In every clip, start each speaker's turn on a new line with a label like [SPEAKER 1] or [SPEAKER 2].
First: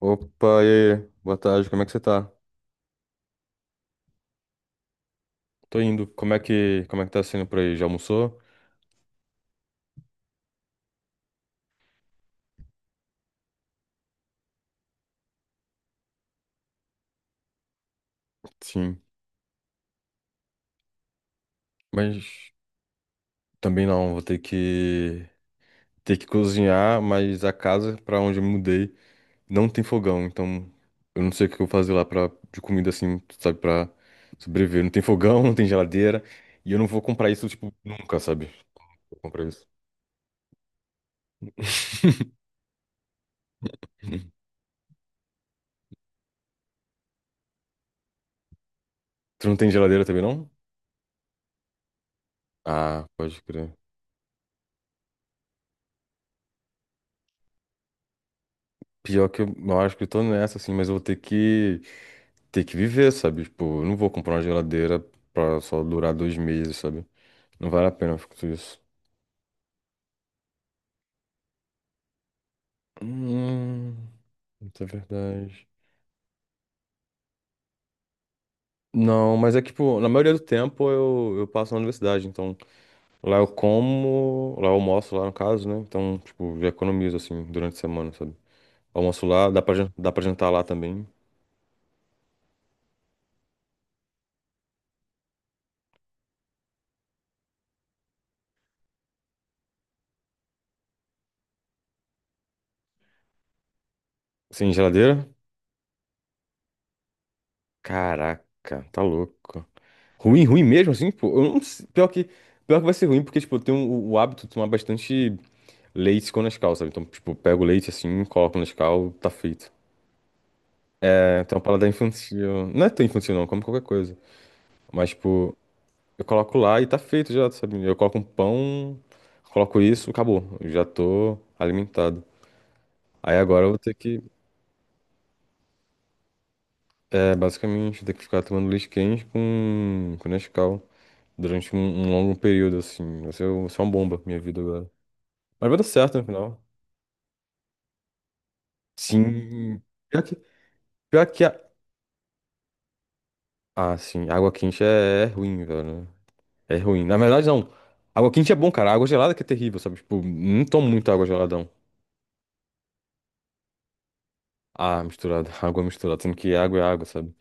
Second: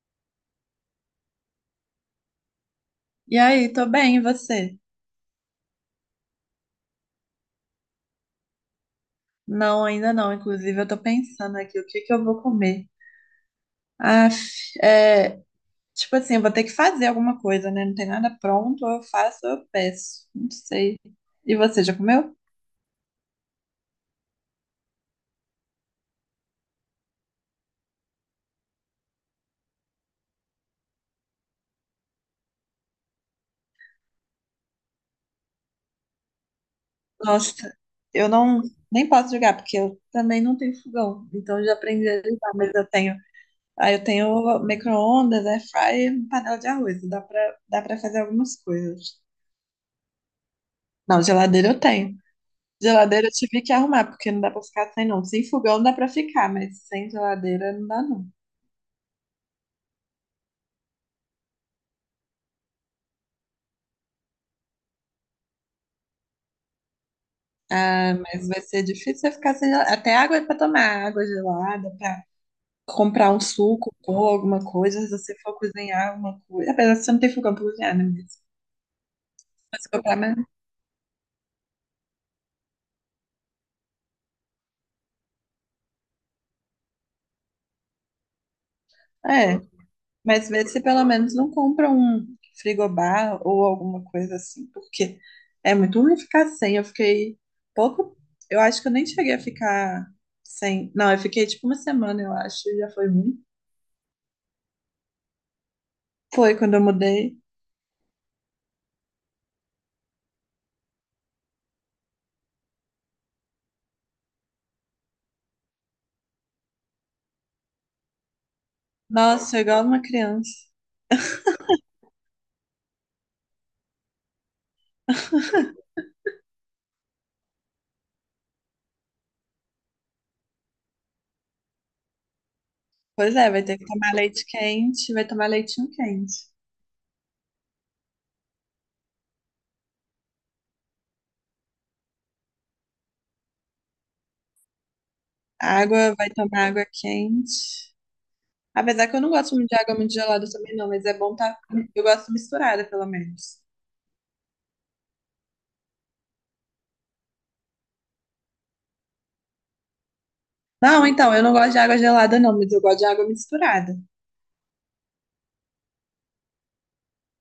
[SPEAKER 1] Opa, e aí? Boa tarde, como é que você tá?
[SPEAKER 2] E aí, tô bem, e você?
[SPEAKER 1] Tô indo. Como é que tá sendo por aí? Já almoçou?
[SPEAKER 2] Não, ainda não. Inclusive, eu tô pensando aqui, o que que eu vou comer? Ah, é, tipo assim, eu vou ter que fazer alguma coisa, né? Não tem nada pronto, ou
[SPEAKER 1] Sim.
[SPEAKER 2] eu faço ou eu peço. Não sei. E você, já comeu?
[SPEAKER 1] Mas também não, vou ter que cozinhar, mas a casa pra onde eu me mudei não tem fogão, então eu não sei o que eu vou fazer lá pra, de comida assim, sabe, pra sobreviver. Não tem fogão, não tem geladeira, e eu não vou comprar isso, tipo,
[SPEAKER 2] Nossa,
[SPEAKER 1] nunca,
[SPEAKER 2] eu
[SPEAKER 1] sabe?
[SPEAKER 2] não, nem
[SPEAKER 1] Vou
[SPEAKER 2] posso
[SPEAKER 1] comprar
[SPEAKER 2] jogar,
[SPEAKER 1] isso.
[SPEAKER 2] porque eu também não tenho fogão. Então, eu já aprendi a ligar, mas eu tenho. Ah, eu tenho micro-ondas, air fryer, panela de arroz. Dá pra fazer algumas coisas.
[SPEAKER 1] Tu não tem geladeira também, não?
[SPEAKER 2] Não, geladeira eu tenho.
[SPEAKER 1] Ah,
[SPEAKER 2] Geladeira eu
[SPEAKER 1] pode
[SPEAKER 2] tive que
[SPEAKER 1] crer.
[SPEAKER 2] arrumar, porque não dá pra ficar sem não. Sem fogão dá pra ficar, mas sem geladeira não dá não.
[SPEAKER 1] Pior que eu, acho que eu tô nessa, assim, mas eu vou ter que viver, sabe? Tipo, eu não vou comprar uma geladeira pra só durar 2 meses, sabe? Não vale a
[SPEAKER 2] Ah,
[SPEAKER 1] pena ficar
[SPEAKER 2] mas
[SPEAKER 1] tudo
[SPEAKER 2] vai
[SPEAKER 1] isso.
[SPEAKER 2] ser difícil você ficar sem geladeira. Até água é pra tomar, água gelada, pra comprar um
[SPEAKER 1] Hum,
[SPEAKER 2] suco, pôr alguma
[SPEAKER 1] isso é
[SPEAKER 2] coisa, se você for
[SPEAKER 1] verdade.
[SPEAKER 2] cozinhar alguma coisa. Apesar de você não ter fogão pra cozinhar, né?
[SPEAKER 1] Não, mas é que,
[SPEAKER 2] Mas se você
[SPEAKER 1] tipo, na
[SPEAKER 2] comprar,
[SPEAKER 1] maioria
[SPEAKER 2] mas.
[SPEAKER 1] do tempo eu passo na universidade, então lá eu como, lá eu almoço lá no caso, né? Então, tipo, já economizo assim durante a semana, sabe? Almoço lá,
[SPEAKER 2] É.
[SPEAKER 1] dá pra, dá pra jantar
[SPEAKER 2] Mas
[SPEAKER 1] lá
[SPEAKER 2] vê se pelo
[SPEAKER 1] também.
[SPEAKER 2] menos não compra um frigobar ou alguma coisa assim, porque é muito ruim ficar sem. Eu fiquei pouco. Eu acho que eu nem cheguei a ficar sem. Não, eu fiquei tipo uma semana, eu acho, e já foi ruim.
[SPEAKER 1] Sem geladeira?
[SPEAKER 2] Foi quando eu mudei.
[SPEAKER 1] Caraca, tá louco. Ruim, ruim mesmo assim, pô. Eu não sei- Pior que vai ser ruim, porque, tipo, eu tenho o hábito de tomar bastante. Leite com Nescau, sabe? Então, tipo, pego o leite assim, coloco no Nescau, tá
[SPEAKER 2] Nossa,
[SPEAKER 1] feito.
[SPEAKER 2] igual uma criança.
[SPEAKER 1] É, tem uma paladar infantil. Não é tão infantil, não, como qualquer coisa. Mas, tipo, eu coloco lá e tá feito já, sabe? Eu coloco um pão, coloco isso, acabou. Eu já tô alimentado.
[SPEAKER 2] Pois
[SPEAKER 1] Aí
[SPEAKER 2] é, vai
[SPEAKER 1] agora eu
[SPEAKER 2] ter
[SPEAKER 1] vou
[SPEAKER 2] que
[SPEAKER 1] ter
[SPEAKER 2] tomar
[SPEAKER 1] que,
[SPEAKER 2] leite quente, vai tomar leitinho quente.
[SPEAKER 1] é, basicamente, ter que ficar tomando leite quente com Nescau durante um longo período, assim. Vai ser uma bomba, minha vida agora. Mas vai dar
[SPEAKER 2] Água,
[SPEAKER 1] certo no
[SPEAKER 2] vai
[SPEAKER 1] final.
[SPEAKER 2] tomar água quente. Apesar que eu não gosto muito de
[SPEAKER 1] Sim.
[SPEAKER 2] água muito
[SPEAKER 1] Pior que,
[SPEAKER 2] gelada também, não, mas é
[SPEAKER 1] pior
[SPEAKER 2] bom
[SPEAKER 1] que
[SPEAKER 2] tá.
[SPEAKER 1] a.
[SPEAKER 2] Eu gosto misturada, pelo menos.
[SPEAKER 1] Ah, sim, água quente é ruim, velho. É ruim. Na verdade, não. Água quente é bom, cara. Água gelada que é terrível, sabe? Tipo, não tomo
[SPEAKER 2] Não,
[SPEAKER 1] muita água
[SPEAKER 2] então, eu não
[SPEAKER 1] gelada, não.
[SPEAKER 2] gosto de água gelada, não, mas eu gosto de água misturada.
[SPEAKER 1] Ah, misturada. Água misturada. Sendo que água é água, sabe?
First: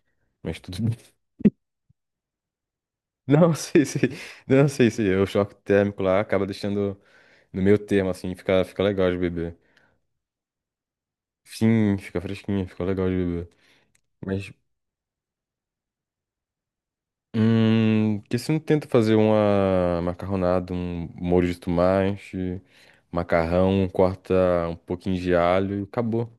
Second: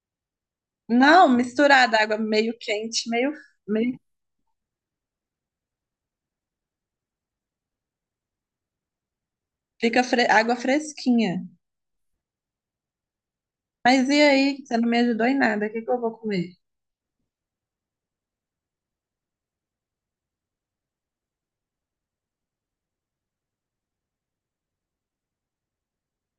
[SPEAKER 1] Mas tudo bem.
[SPEAKER 2] Não, misturada, água meio quente, meio,
[SPEAKER 1] Não sei se.
[SPEAKER 2] meio
[SPEAKER 1] Não sei se. O choque térmico lá acaba deixando no meio termo, assim. Fica legal de beber.
[SPEAKER 2] água fresquinha.
[SPEAKER 1] Sim, fica fresquinho. Fica legal de beber.
[SPEAKER 2] Mas e
[SPEAKER 1] Mas.
[SPEAKER 2] aí, você não me ajudou em nada, o que que eu vou comer?
[SPEAKER 1] Hum. Por que você não tenta fazer uma macarronada, um molho de tomate, macarrão, corta um pouquinho de alho e acabou.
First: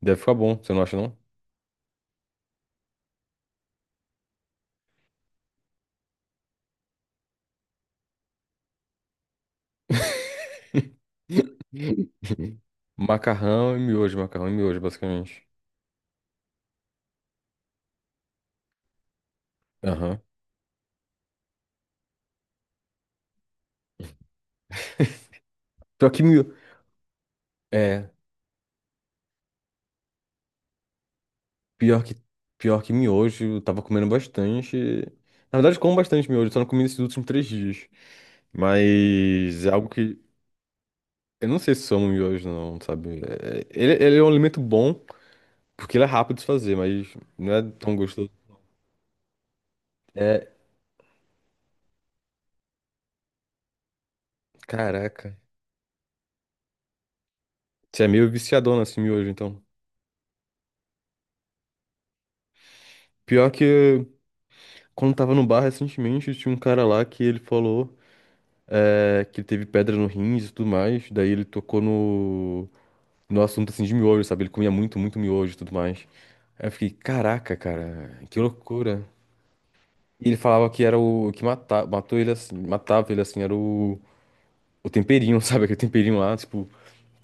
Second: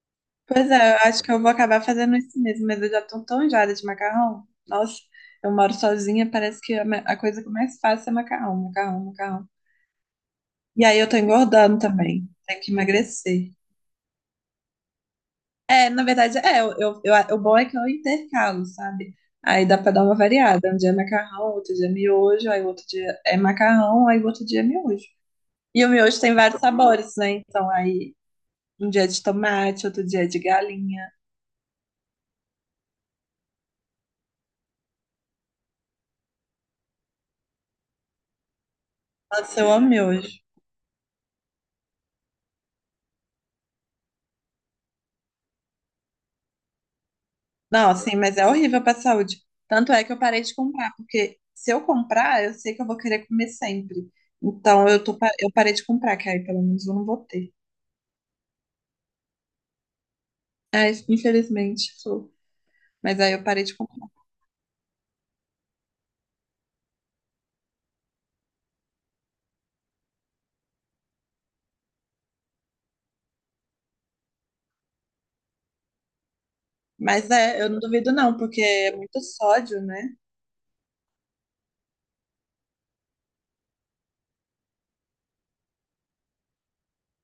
[SPEAKER 1] Deve ficar bom,
[SPEAKER 2] Pois
[SPEAKER 1] você não
[SPEAKER 2] é,
[SPEAKER 1] acha,
[SPEAKER 2] eu
[SPEAKER 1] não?
[SPEAKER 2] acho que eu vou acabar fazendo isso mesmo, mas eu já tô tão enjoada de macarrão. Nossa, eu moro sozinha, parece que a coisa que eu mais faço é macarrão, macarrão, macarrão. E aí eu tô engordando também, tenho que emagrecer.
[SPEAKER 1] Macarrão e miojo, basicamente.
[SPEAKER 2] É, na verdade, o bom é que eu intercalo, sabe? Aí dá pra dar uma
[SPEAKER 1] Aham.
[SPEAKER 2] variada. Um dia é macarrão, outro dia é miojo, aí outro dia é macarrão, aí outro dia é miojo. E o
[SPEAKER 1] Pior
[SPEAKER 2] miojo
[SPEAKER 1] que
[SPEAKER 2] tem
[SPEAKER 1] miojo.
[SPEAKER 2] vários sabores, né? Então
[SPEAKER 1] É,
[SPEAKER 2] aí um dia é de tomate, outro dia é de galinha.
[SPEAKER 1] pior que, pior que miojo, eu tava comendo bastante. Na verdade, eu como bastante miojo, só não comi nesses últimos 3 dias.
[SPEAKER 2] Nossa,
[SPEAKER 1] Mas é
[SPEAKER 2] eu
[SPEAKER 1] algo
[SPEAKER 2] amo
[SPEAKER 1] que.
[SPEAKER 2] miojo.
[SPEAKER 1] Eu não sei se sou chama miojo, não, sabe? Ele é um alimento bom, porque ele é rápido de fazer, mas não é
[SPEAKER 2] Não,
[SPEAKER 1] tão
[SPEAKER 2] assim,
[SPEAKER 1] gostoso.
[SPEAKER 2] mas é horrível pra saúde. Tanto é que eu parei
[SPEAKER 1] É.
[SPEAKER 2] de comprar, porque se eu comprar, eu sei que eu vou querer comer sempre. Então
[SPEAKER 1] Caraca.
[SPEAKER 2] eu parei de comprar, que aí pelo menos eu não vou ter.
[SPEAKER 1] Você é meio viciadona assim miojo, então.
[SPEAKER 2] Ai, infelizmente, sou. Mas aí eu
[SPEAKER 1] Pior
[SPEAKER 2] parei de
[SPEAKER 1] que
[SPEAKER 2] comprar.
[SPEAKER 1] quando tava no bar recentemente, tinha um cara lá que ele falou, que ele teve pedra no rins e tudo mais. Daí ele tocou no assunto assim de miojo, sabe? Ele comia muito, muito miojo e tudo mais. Aí eu fiquei,
[SPEAKER 2] Mas
[SPEAKER 1] caraca,
[SPEAKER 2] é, eu não duvido
[SPEAKER 1] cara,
[SPEAKER 2] não,
[SPEAKER 1] que
[SPEAKER 2] porque é
[SPEAKER 1] loucura.
[SPEAKER 2] muito sódio, né?
[SPEAKER 1] E ele falava que era o que matava, matou ele assim, matava ele assim, era o temperinho, sabe? Aquele temperinho lá, tipo,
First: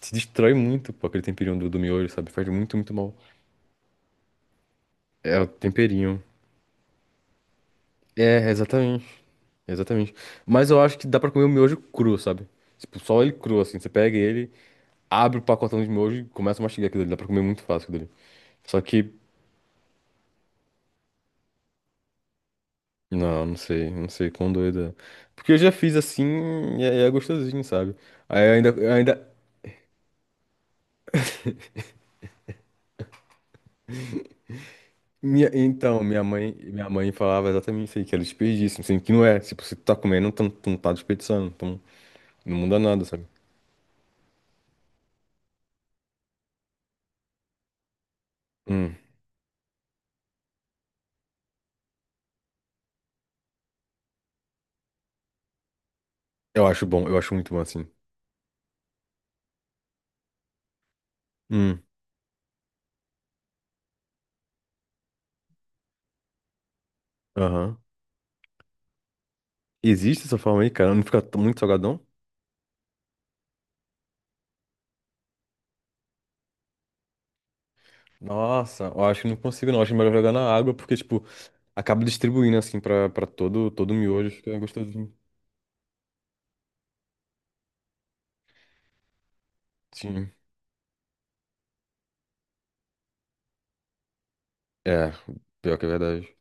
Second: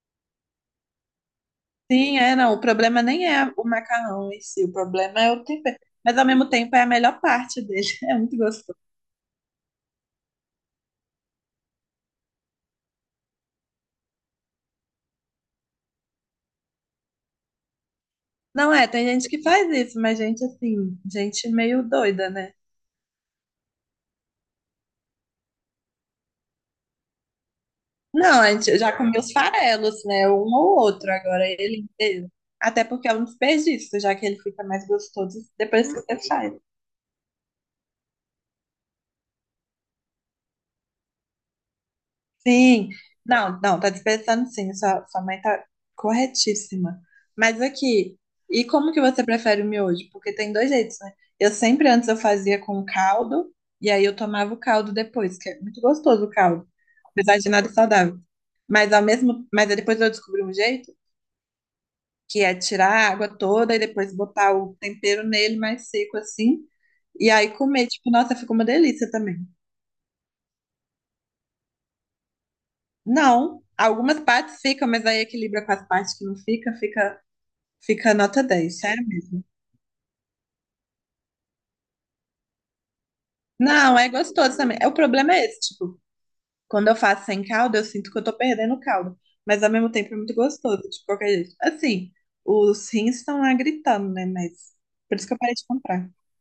[SPEAKER 1] se destrói muito, pô, aquele temperinho do miojo,
[SPEAKER 2] Sim,
[SPEAKER 1] sabe?
[SPEAKER 2] é,
[SPEAKER 1] Faz
[SPEAKER 2] não. O
[SPEAKER 1] muito, muito
[SPEAKER 2] problema
[SPEAKER 1] mal.
[SPEAKER 2] nem é o macarrão em si, o problema é
[SPEAKER 1] É
[SPEAKER 2] o
[SPEAKER 1] o
[SPEAKER 2] tempero. Mas
[SPEAKER 1] temperinho.
[SPEAKER 2] ao mesmo tempo é a melhor parte dele, é muito
[SPEAKER 1] É,
[SPEAKER 2] gostoso.
[SPEAKER 1] exatamente. Exatamente. Mas eu acho que dá pra comer o miojo cru, sabe? Tipo, só ele cru, assim. Você pega ele, abre o pacotão de miojo e começa a mastigar aquilo ali. Dá pra comer muito fácil aquilo ali.
[SPEAKER 2] Não
[SPEAKER 1] Só
[SPEAKER 2] é, tem
[SPEAKER 1] que,
[SPEAKER 2] gente que faz isso, mas gente assim, gente meio doida, né?
[SPEAKER 1] não, não sei quão doido é. Porque eu já fiz assim e é gostosinho, sabe?
[SPEAKER 2] Não,
[SPEAKER 1] Aí eu
[SPEAKER 2] a
[SPEAKER 1] ainda,
[SPEAKER 2] gente eu
[SPEAKER 1] eu
[SPEAKER 2] já comi
[SPEAKER 1] ainda.
[SPEAKER 2] os farelos, né? Um ou outro, agora ele inteiro. Até porque é um desperdício, já que ele fica mais gostoso
[SPEAKER 1] Minha,
[SPEAKER 2] depois que
[SPEAKER 1] então,
[SPEAKER 2] você
[SPEAKER 1] minha mãe,
[SPEAKER 2] faz.
[SPEAKER 1] minha mãe falava exatamente isso aí, que era desperdício, assim, que não é. Tipo, você tá comendo, tu não tá desperdiçando, então não muda
[SPEAKER 2] Sim,
[SPEAKER 1] nada, sabe?
[SPEAKER 2] não, não, tá desperdiçando sim, sua mãe tá corretíssima. Mas aqui, e como
[SPEAKER 1] Hum,
[SPEAKER 2] que você prefere o miojo? Porque tem dois jeitos, né? Eu sempre antes eu fazia com caldo, e aí eu tomava o caldo depois, que é muito gostoso o
[SPEAKER 1] eu
[SPEAKER 2] caldo,
[SPEAKER 1] acho bom, eu acho
[SPEAKER 2] apesar de
[SPEAKER 1] muito bom
[SPEAKER 2] nada
[SPEAKER 1] assim.
[SPEAKER 2] saudável. Mas aí depois eu descobri um jeito,
[SPEAKER 1] Hum,
[SPEAKER 2] que é tirar a água toda e depois botar o tempero nele mais seco assim, e aí
[SPEAKER 1] aham.
[SPEAKER 2] comer, tipo, nossa, ficou uma delícia também.
[SPEAKER 1] Existe essa forma aí, cara? Não fica muito salgadão?
[SPEAKER 2] Não, algumas partes ficam, mas aí equilibra com as partes que não fica, fica nota 10,
[SPEAKER 1] Nossa, eu
[SPEAKER 2] sério
[SPEAKER 1] acho que não
[SPEAKER 2] mesmo.
[SPEAKER 1] consigo, não. Eu acho melhor jogar na água, porque, tipo, acaba distribuindo, assim, pra todo
[SPEAKER 2] Não, é
[SPEAKER 1] miojo, acho que
[SPEAKER 2] gostoso
[SPEAKER 1] é
[SPEAKER 2] também. É. o
[SPEAKER 1] gostosinho.
[SPEAKER 2] problema é esse, tipo, quando eu faço sem caldo, eu sinto que eu tô perdendo o caldo, mas ao mesmo tempo é
[SPEAKER 1] Sim.
[SPEAKER 2] muito gostoso, de qualquer jeito. Assim, os rins estão lá gritando, né? Mas
[SPEAKER 1] É,
[SPEAKER 2] por isso que eu parei de
[SPEAKER 1] pior que é
[SPEAKER 2] comprar.
[SPEAKER 1] verdade.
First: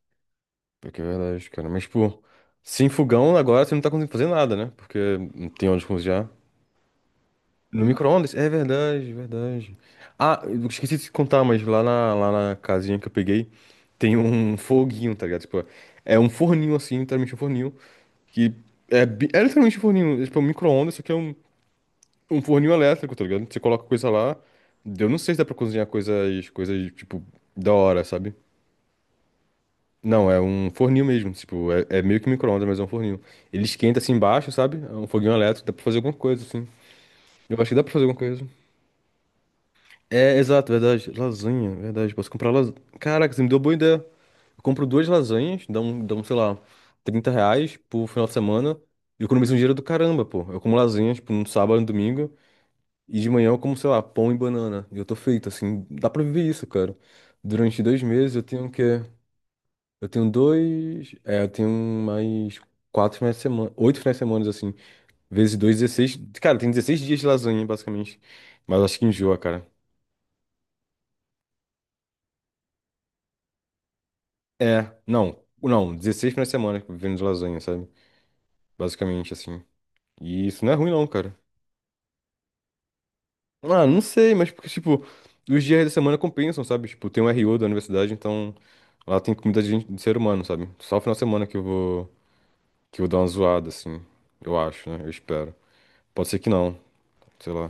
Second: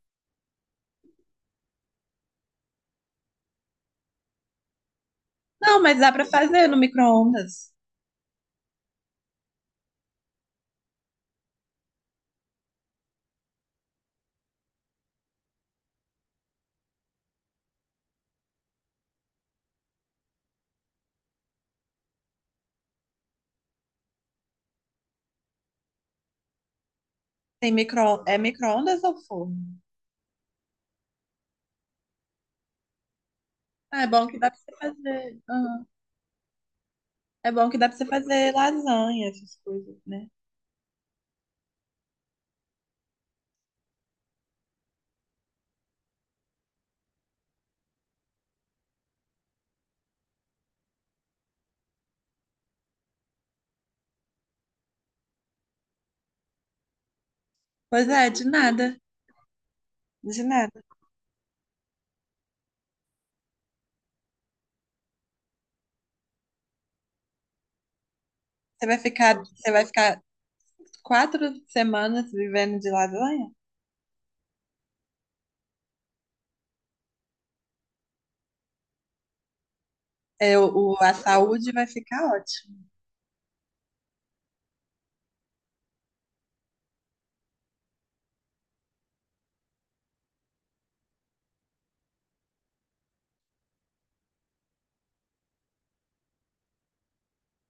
[SPEAKER 1] Pior que é verdade, cara. Mas, pô, sem fogão agora você não tá conseguindo fazer nada, né? Porque não tem
[SPEAKER 2] Não,
[SPEAKER 1] onde
[SPEAKER 2] mas dá pra
[SPEAKER 1] cozinhar.
[SPEAKER 2] fazer no micro-ondas.
[SPEAKER 1] No micro-ondas? É verdade, verdade. Ah, eu esqueci de te contar, mas lá na casinha que eu peguei, tem um foguinho, tá ligado? Tipo, é um forninho assim, literalmente um forninho, que é literalmente um forninho, tipo, um micro-ondas, só que é um forninho elétrico, tá ligado? Você coloca coisa lá. Eu não sei se dá pra cozinhar coisas, tipo, da hora, sabe?
[SPEAKER 2] É micro-ondas ou forno?
[SPEAKER 1] Não, é um forninho mesmo. Tipo, é meio que micro-ondas, mas é um forninho. Ele esquenta
[SPEAKER 2] Ah, é
[SPEAKER 1] assim
[SPEAKER 2] bom que dá
[SPEAKER 1] embaixo,
[SPEAKER 2] pra você
[SPEAKER 1] sabe? É um foguinho
[SPEAKER 2] fazer.
[SPEAKER 1] elétrico, dá pra
[SPEAKER 2] Aham.
[SPEAKER 1] fazer alguma coisa, assim.
[SPEAKER 2] É
[SPEAKER 1] Eu acho
[SPEAKER 2] bom
[SPEAKER 1] que
[SPEAKER 2] que
[SPEAKER 1] dá
[SPEAKER 2] dá
[SPEAKER 1] pra
[SPEAKER 2] pra você
[SPEAKER 1] fazer alguma coisa.
[SPEAKER 2] fazer lasanha, essas coisas, né?
[SPEAKER 1] É, exato, verdade. Lasanha, verdade. Posso comprar lasanha. Caraca, você me deu boa ideia. Eu compro duas lasanhas, dá um, sei lá, R$ 30 por final de semana. E eu economizo um dinheiro do caramba, pô. Eu como lasanha, tipo, no sábado e no domingo. E de manhã eu como, sei lá, pão e banana. E eu tô feito, assim, dá pra viver isso, cara. Durante dois
[SPEAKER 2] Pois é,
[SPEAKER 1] meses eu
[SPEAKER 2] de
[SPEAKER 1] tenho o
[SPEAKER 2] nada.
[SPEAKER 1] quê? Eu tenho
[SPEAKER 2] De nada.
[SPEAKER 1] dois. É, eu tenho mais 4 finais de semana. 8 finais de semana, assim. Vezes dois, 16. Cara, tem 16 dias de lasanha, basicamente. Mas
[SPEAKER 2] Você vai
[SPEAKER 1] acho que enjoa,
[SPEAKER 2] ficar,
[SPEAKER 1] cara.
[SPEAKER 2] você vai ficar 4 semanas vivendo de lasanha?
[SPEAKER 1] É, não. Não, 16 finais de semana vivendo de lasanha, sabe? Basicamente, assim. E
[SPEAKER 2] É,
[SPEAKER 1] isso não é ruim, não,
[SPEAKER 2] a
[SPEAKER 1] cara.
[SPEAKER 2] saúde vai ficar ótima.
[SPEAKER 1] Ah, não sei, mas porque, tipo, os dias da semana compensam, sabe? Tipo, tem um RO da universidade, então. Lá tem comida de ser humano, sabe? Só final de semana que eu vou, dar uma zoada, assim. Eu acho, né? Eu espero. Pode ser que não, sei lá.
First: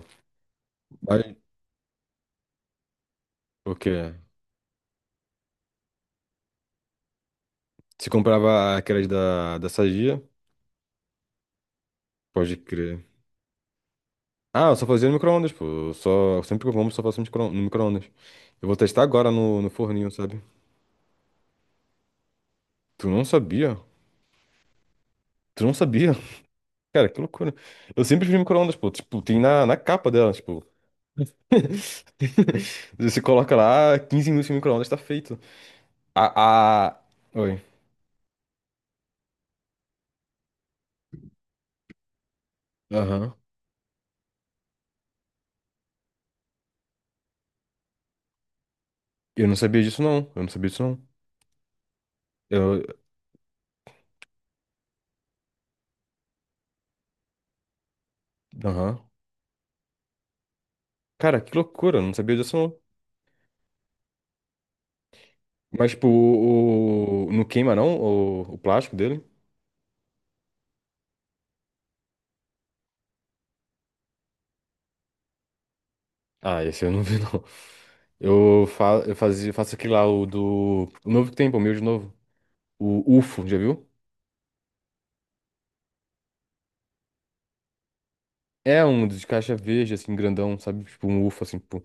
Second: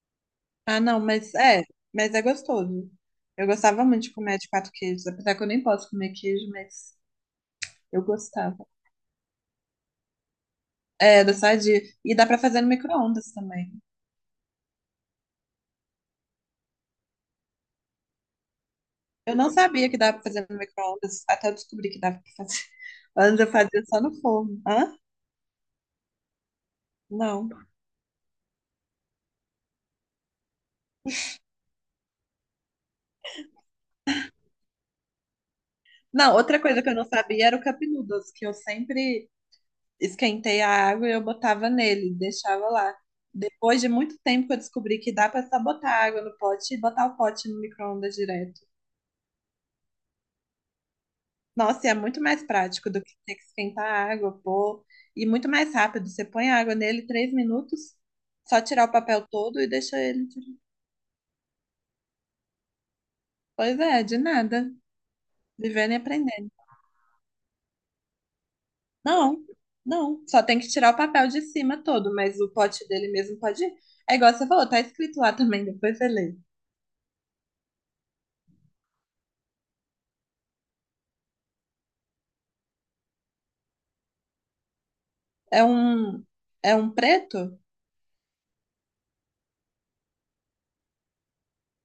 [SPEAKER 2] Ah, não, mas
[SPEAKER 1] Mas,
[SPEAKER 2] é, mas é gostoso. Eu
[SPEAKER 1] o
[SPEAKER 2] gostava muito de
[SPEAKER 1] quê?
[SPEAKER 2] comer de quatro queijos, apesar que eu nem posso comer queijo, mas eu
[SPEAKER 1] Se
[SPEAKER 2] gostava.
[SPEAKER 1] comprava aquelas da Sadia,
[SPEAKER 2] É, da Sadia. E dá pra
[SPEAKER 1] pode
[SPEAKER 2] fazer no
[SPEAKER 1] crer.
[SPEAKER 2] micro-ondas também.
[SPEAKER 1] Ah, eu só fazia no micro-ondas, pô. Eu só, sempre que eu como, só faço no micro-ondas. Eu vou testar agora
[SPEAKER 2] Eu não
[SPEAKER 1] no
[SPEAKER 2] sabia que
[SPEAKER 1] forninho,
[SPEAKER 2] dava pra
[SPEAKER 1] sabe?
[SPEAKER 2] fazer no micro-ondas, até eu descobri que dava pra fazer.
[SPEAKER 1] Tu não
[SPEAKER 2] Antes eu
[SPEAKER 1] sabia?
[SPEAKER 2] fazia só no forno. Hã?
[SPEAKER 1] Tu não sabia? Cara, que
[SPEAKER 2] Não.
[SPEAKER 1] loucura. Eu sempre fiz micro-ondas, pô. Tipo, tem na capa dela, tipo. Você coloca lá, 15 minutos no micro-ondas, tá feito. A,
[SPEAKER 2] Não, outra coisa que eu
[SPEAKER 1] a...
[SPEAKER 2] não sabia era
[SPEAKER 1] Oi.
[SPEAKER 2] o cup noodles, que eu sempre esquentei a água e eu botava nele, deixava lá.
[SPEAKER 1] Aham.
[SPEAKER 2] Depois de muito tempo que eu descobri que dá pra só botar água no pote e botar o pote no micro-ondas direto.
[SPEAKER 1] Eu não sabia disso, não. Eu não sabia disso, não.
[SPEAKER 2] Nossa, e é muito mais
[SPEAKER 1] Eu...
[SPEAKER 2] prático do que ter que esquentar a água, pô. E muito mais rápido. Você põe a água nele 3 minutos, só tirar o
[SPEAKER 1] Aham.
[SPEAKER 2] papel todo e deixa ele.
[SPEAKER 1] Cara, que loucura. Eu não sabia disso, não.
[SPEAKER 2] Pois é, de nada.
[SPEAKER 1] Mas,
[SPEAKER 2] Vivendo e
[SPEAKER 1] tipo,
[SPEAKER 2] aprendendo.
[SPEAKER 1] o não queima, não? O plástico dele?
[SPEAKER 2] Não, não. Só tem que tirar o papel de cima todo, mas o pote dele mesmo pode ir. É igual você falou, tá escrito lá também, depois você lê.
[SPEAKER 1] Ah, esse eu não vi, não. Eu, fa... eu fazia... faço aquele lá, O novo que tem, pô, o meu de novo. O UFO, já viu?
[SPEAKER 2] É um, é um preto
[SPEAKER 1] É um de caixa verde, assim, grandão, sabe? Tipo, um UFO, assim, pô.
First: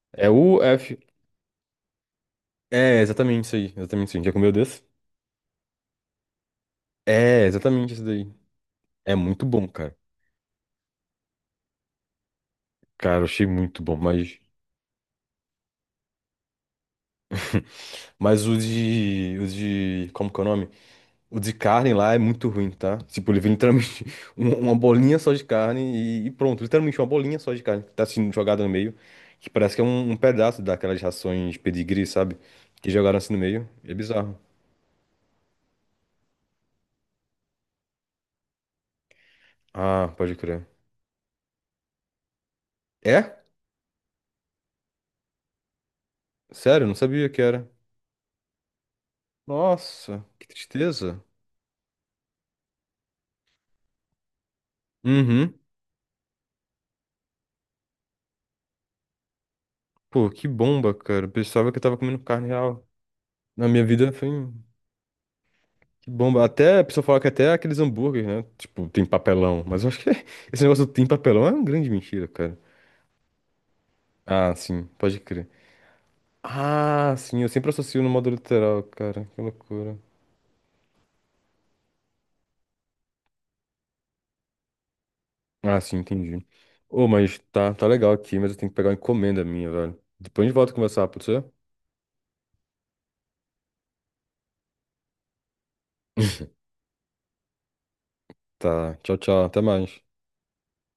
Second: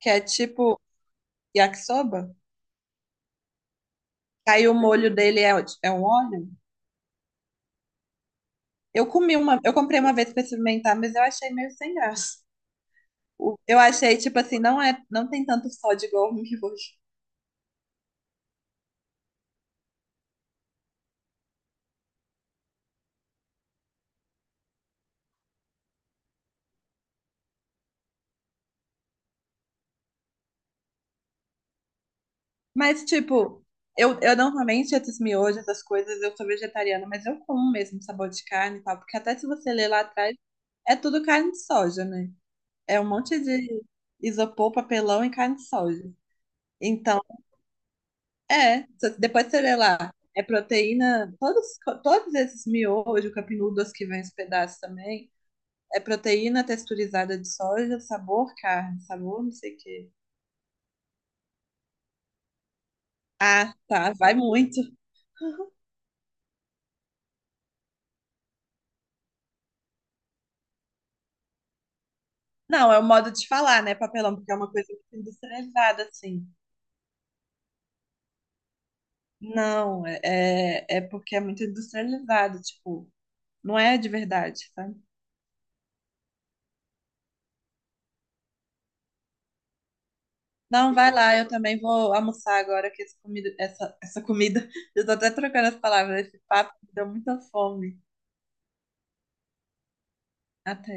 [SPEAKER 2] que é
[SPEAKER 1] É
[SPEAKER 2] tipo
[SPEAKER 1] UF...
[SPEAKER 2] yakisoba.
[SPEAKER 1] É, exatamente isso aí. Exatamente isso aí. Já comeu
[SPEAKER 2] Aí o
[SPEAKER 1] desse?
[SPEAKER 2] molho dele é um óleo.
[SPEAKER 1] É, exatamente isso daí.
[SPEAKER 2] Eu
[SPEAKER 1] É
[SPEAKER 2] comi
[SPEAKER 1] muito
[SPEAKER 2] uma,
[SPEAKER 1] bom,
[SPEAKER 2] eu
[SPEAKER 1] cara.
[SPEAKER 2] comprei uma vez pra experimentar, mas eu achei meio sem graça.
[SPEAKER 1] Cara, eu achei
[SPEAKER 2] Eu
[SPEAKER 1] muito bom,
[SPEAKER 2] achei, tipo
[SPEAKER 1] mas...
[SPEAKER 2] assim, não é, não tem tanto sódio igual o miojo.
[SPEAKER 1] Mas o de. O de. Como que é o nome? O de carne lá é muito ruim, tá? Tipo, ele vem literalmente uma bolinha só de carne e pronto. Literalmente uma bolinha só de carne que tá sendo jogada no meio. Que parece que é um pedaço daquelas rações pedigree, sabe? Que
[SPEAKER 2] Mas,
[SPEAKER 1] jogaram assim no
[SPEAKER 2] tipo,
[SPEAKER 1] meio. É
[SPEAKER 2] eu
[SPEAKER 1] bizarro.
[SPEAKER 2] normalmente esses miojos, essas coisas, eu sou vegetariana, mas eu como mesmo sabor de carne e tal, porque até se você ler lá
[SPEAKER 1] Ah, pode
[SPEAKER 2] atrás,
[SPEAKER 1] crer.
[SPEAKER 2] é tudo carne de soja, né? É um monte
[SPEAKER 1] É?
[SPEAKER 2] de isopor, papelão e carne de soja.
[SPEAKER 1] Sério, não
[SPEAKER 2] Então,
[SPEAKER 1] sabia que era.
[SPEAKER 2] é, só que depois você lê lá.
[SPEAKER 1] Nossa,
[SPEAKER 2] É
[SPEAKER 1] que tristeza.
[SPEAKER 2] proteína, todos esses miojo, capinudos que vem os pedaços também,
[SPEAKER 1] Uhum.
[SPEAKER 2] é proteína texturizada de soja, sabor carne, sabor não sei o quê.
[SPEAKER 1] Pô, que bomba, cara. Pensava que eu tava comendo carne real. Na
[SPEAKER 2] Ah,
[SPEAKER 1] minha vida
[SPEAKER 2] tá,
[SPEAKER 1] foi.
[SPEAKER 2] vai muito.
[SPEAKER 1] Que bomba. Até a pessoa fala que até aqueles hambúrgueres, né? Tipo, tem papelão. Mas eu acho que esse negócio do tem papelão é uma grande mentira, cara.
[SPEAKER 2] Não, é o modo de falar, né, papelão, porque
[SPEAKER 1] Ah,
[SPEAKER 2] é uma
[SPEAKER 1] sim,
[SPEAKER 2] coisa muito
[SPEAKER 1] pode crer.
[SPEAKER 2] industrializada, assim.
[SPEAKER 1] Ah, sim, eu sempre associo no modo literal, cara. Que loucura.
[SPEAKER 2] Não, é, é porque é muito industrializado, tipo, não é de verdade, sabe?
[SPEAKER 1] Ah, sim, entendi. Ô, mas tá, tá legal aqui, mas eu tenho que pegar uma encomenda minha, velho. Depois a gente volta a
[SPEAKER 2] Não,
[SPEAKER 1] conversar,
[SPEAKER 2] vai
[SPEAKER 1] pode
[SPEAKER 2] lá,
[SPEAKER 1] ser?
[SPEAKER 2] eu também vou almoçar agora que essa comida, essa comida, eu tô até trocando as palavras, esse papo me deu muita fome.
[SPEAKER 1] Tá, tchau, tchau, até mais.
[SPEAKER 2] Até.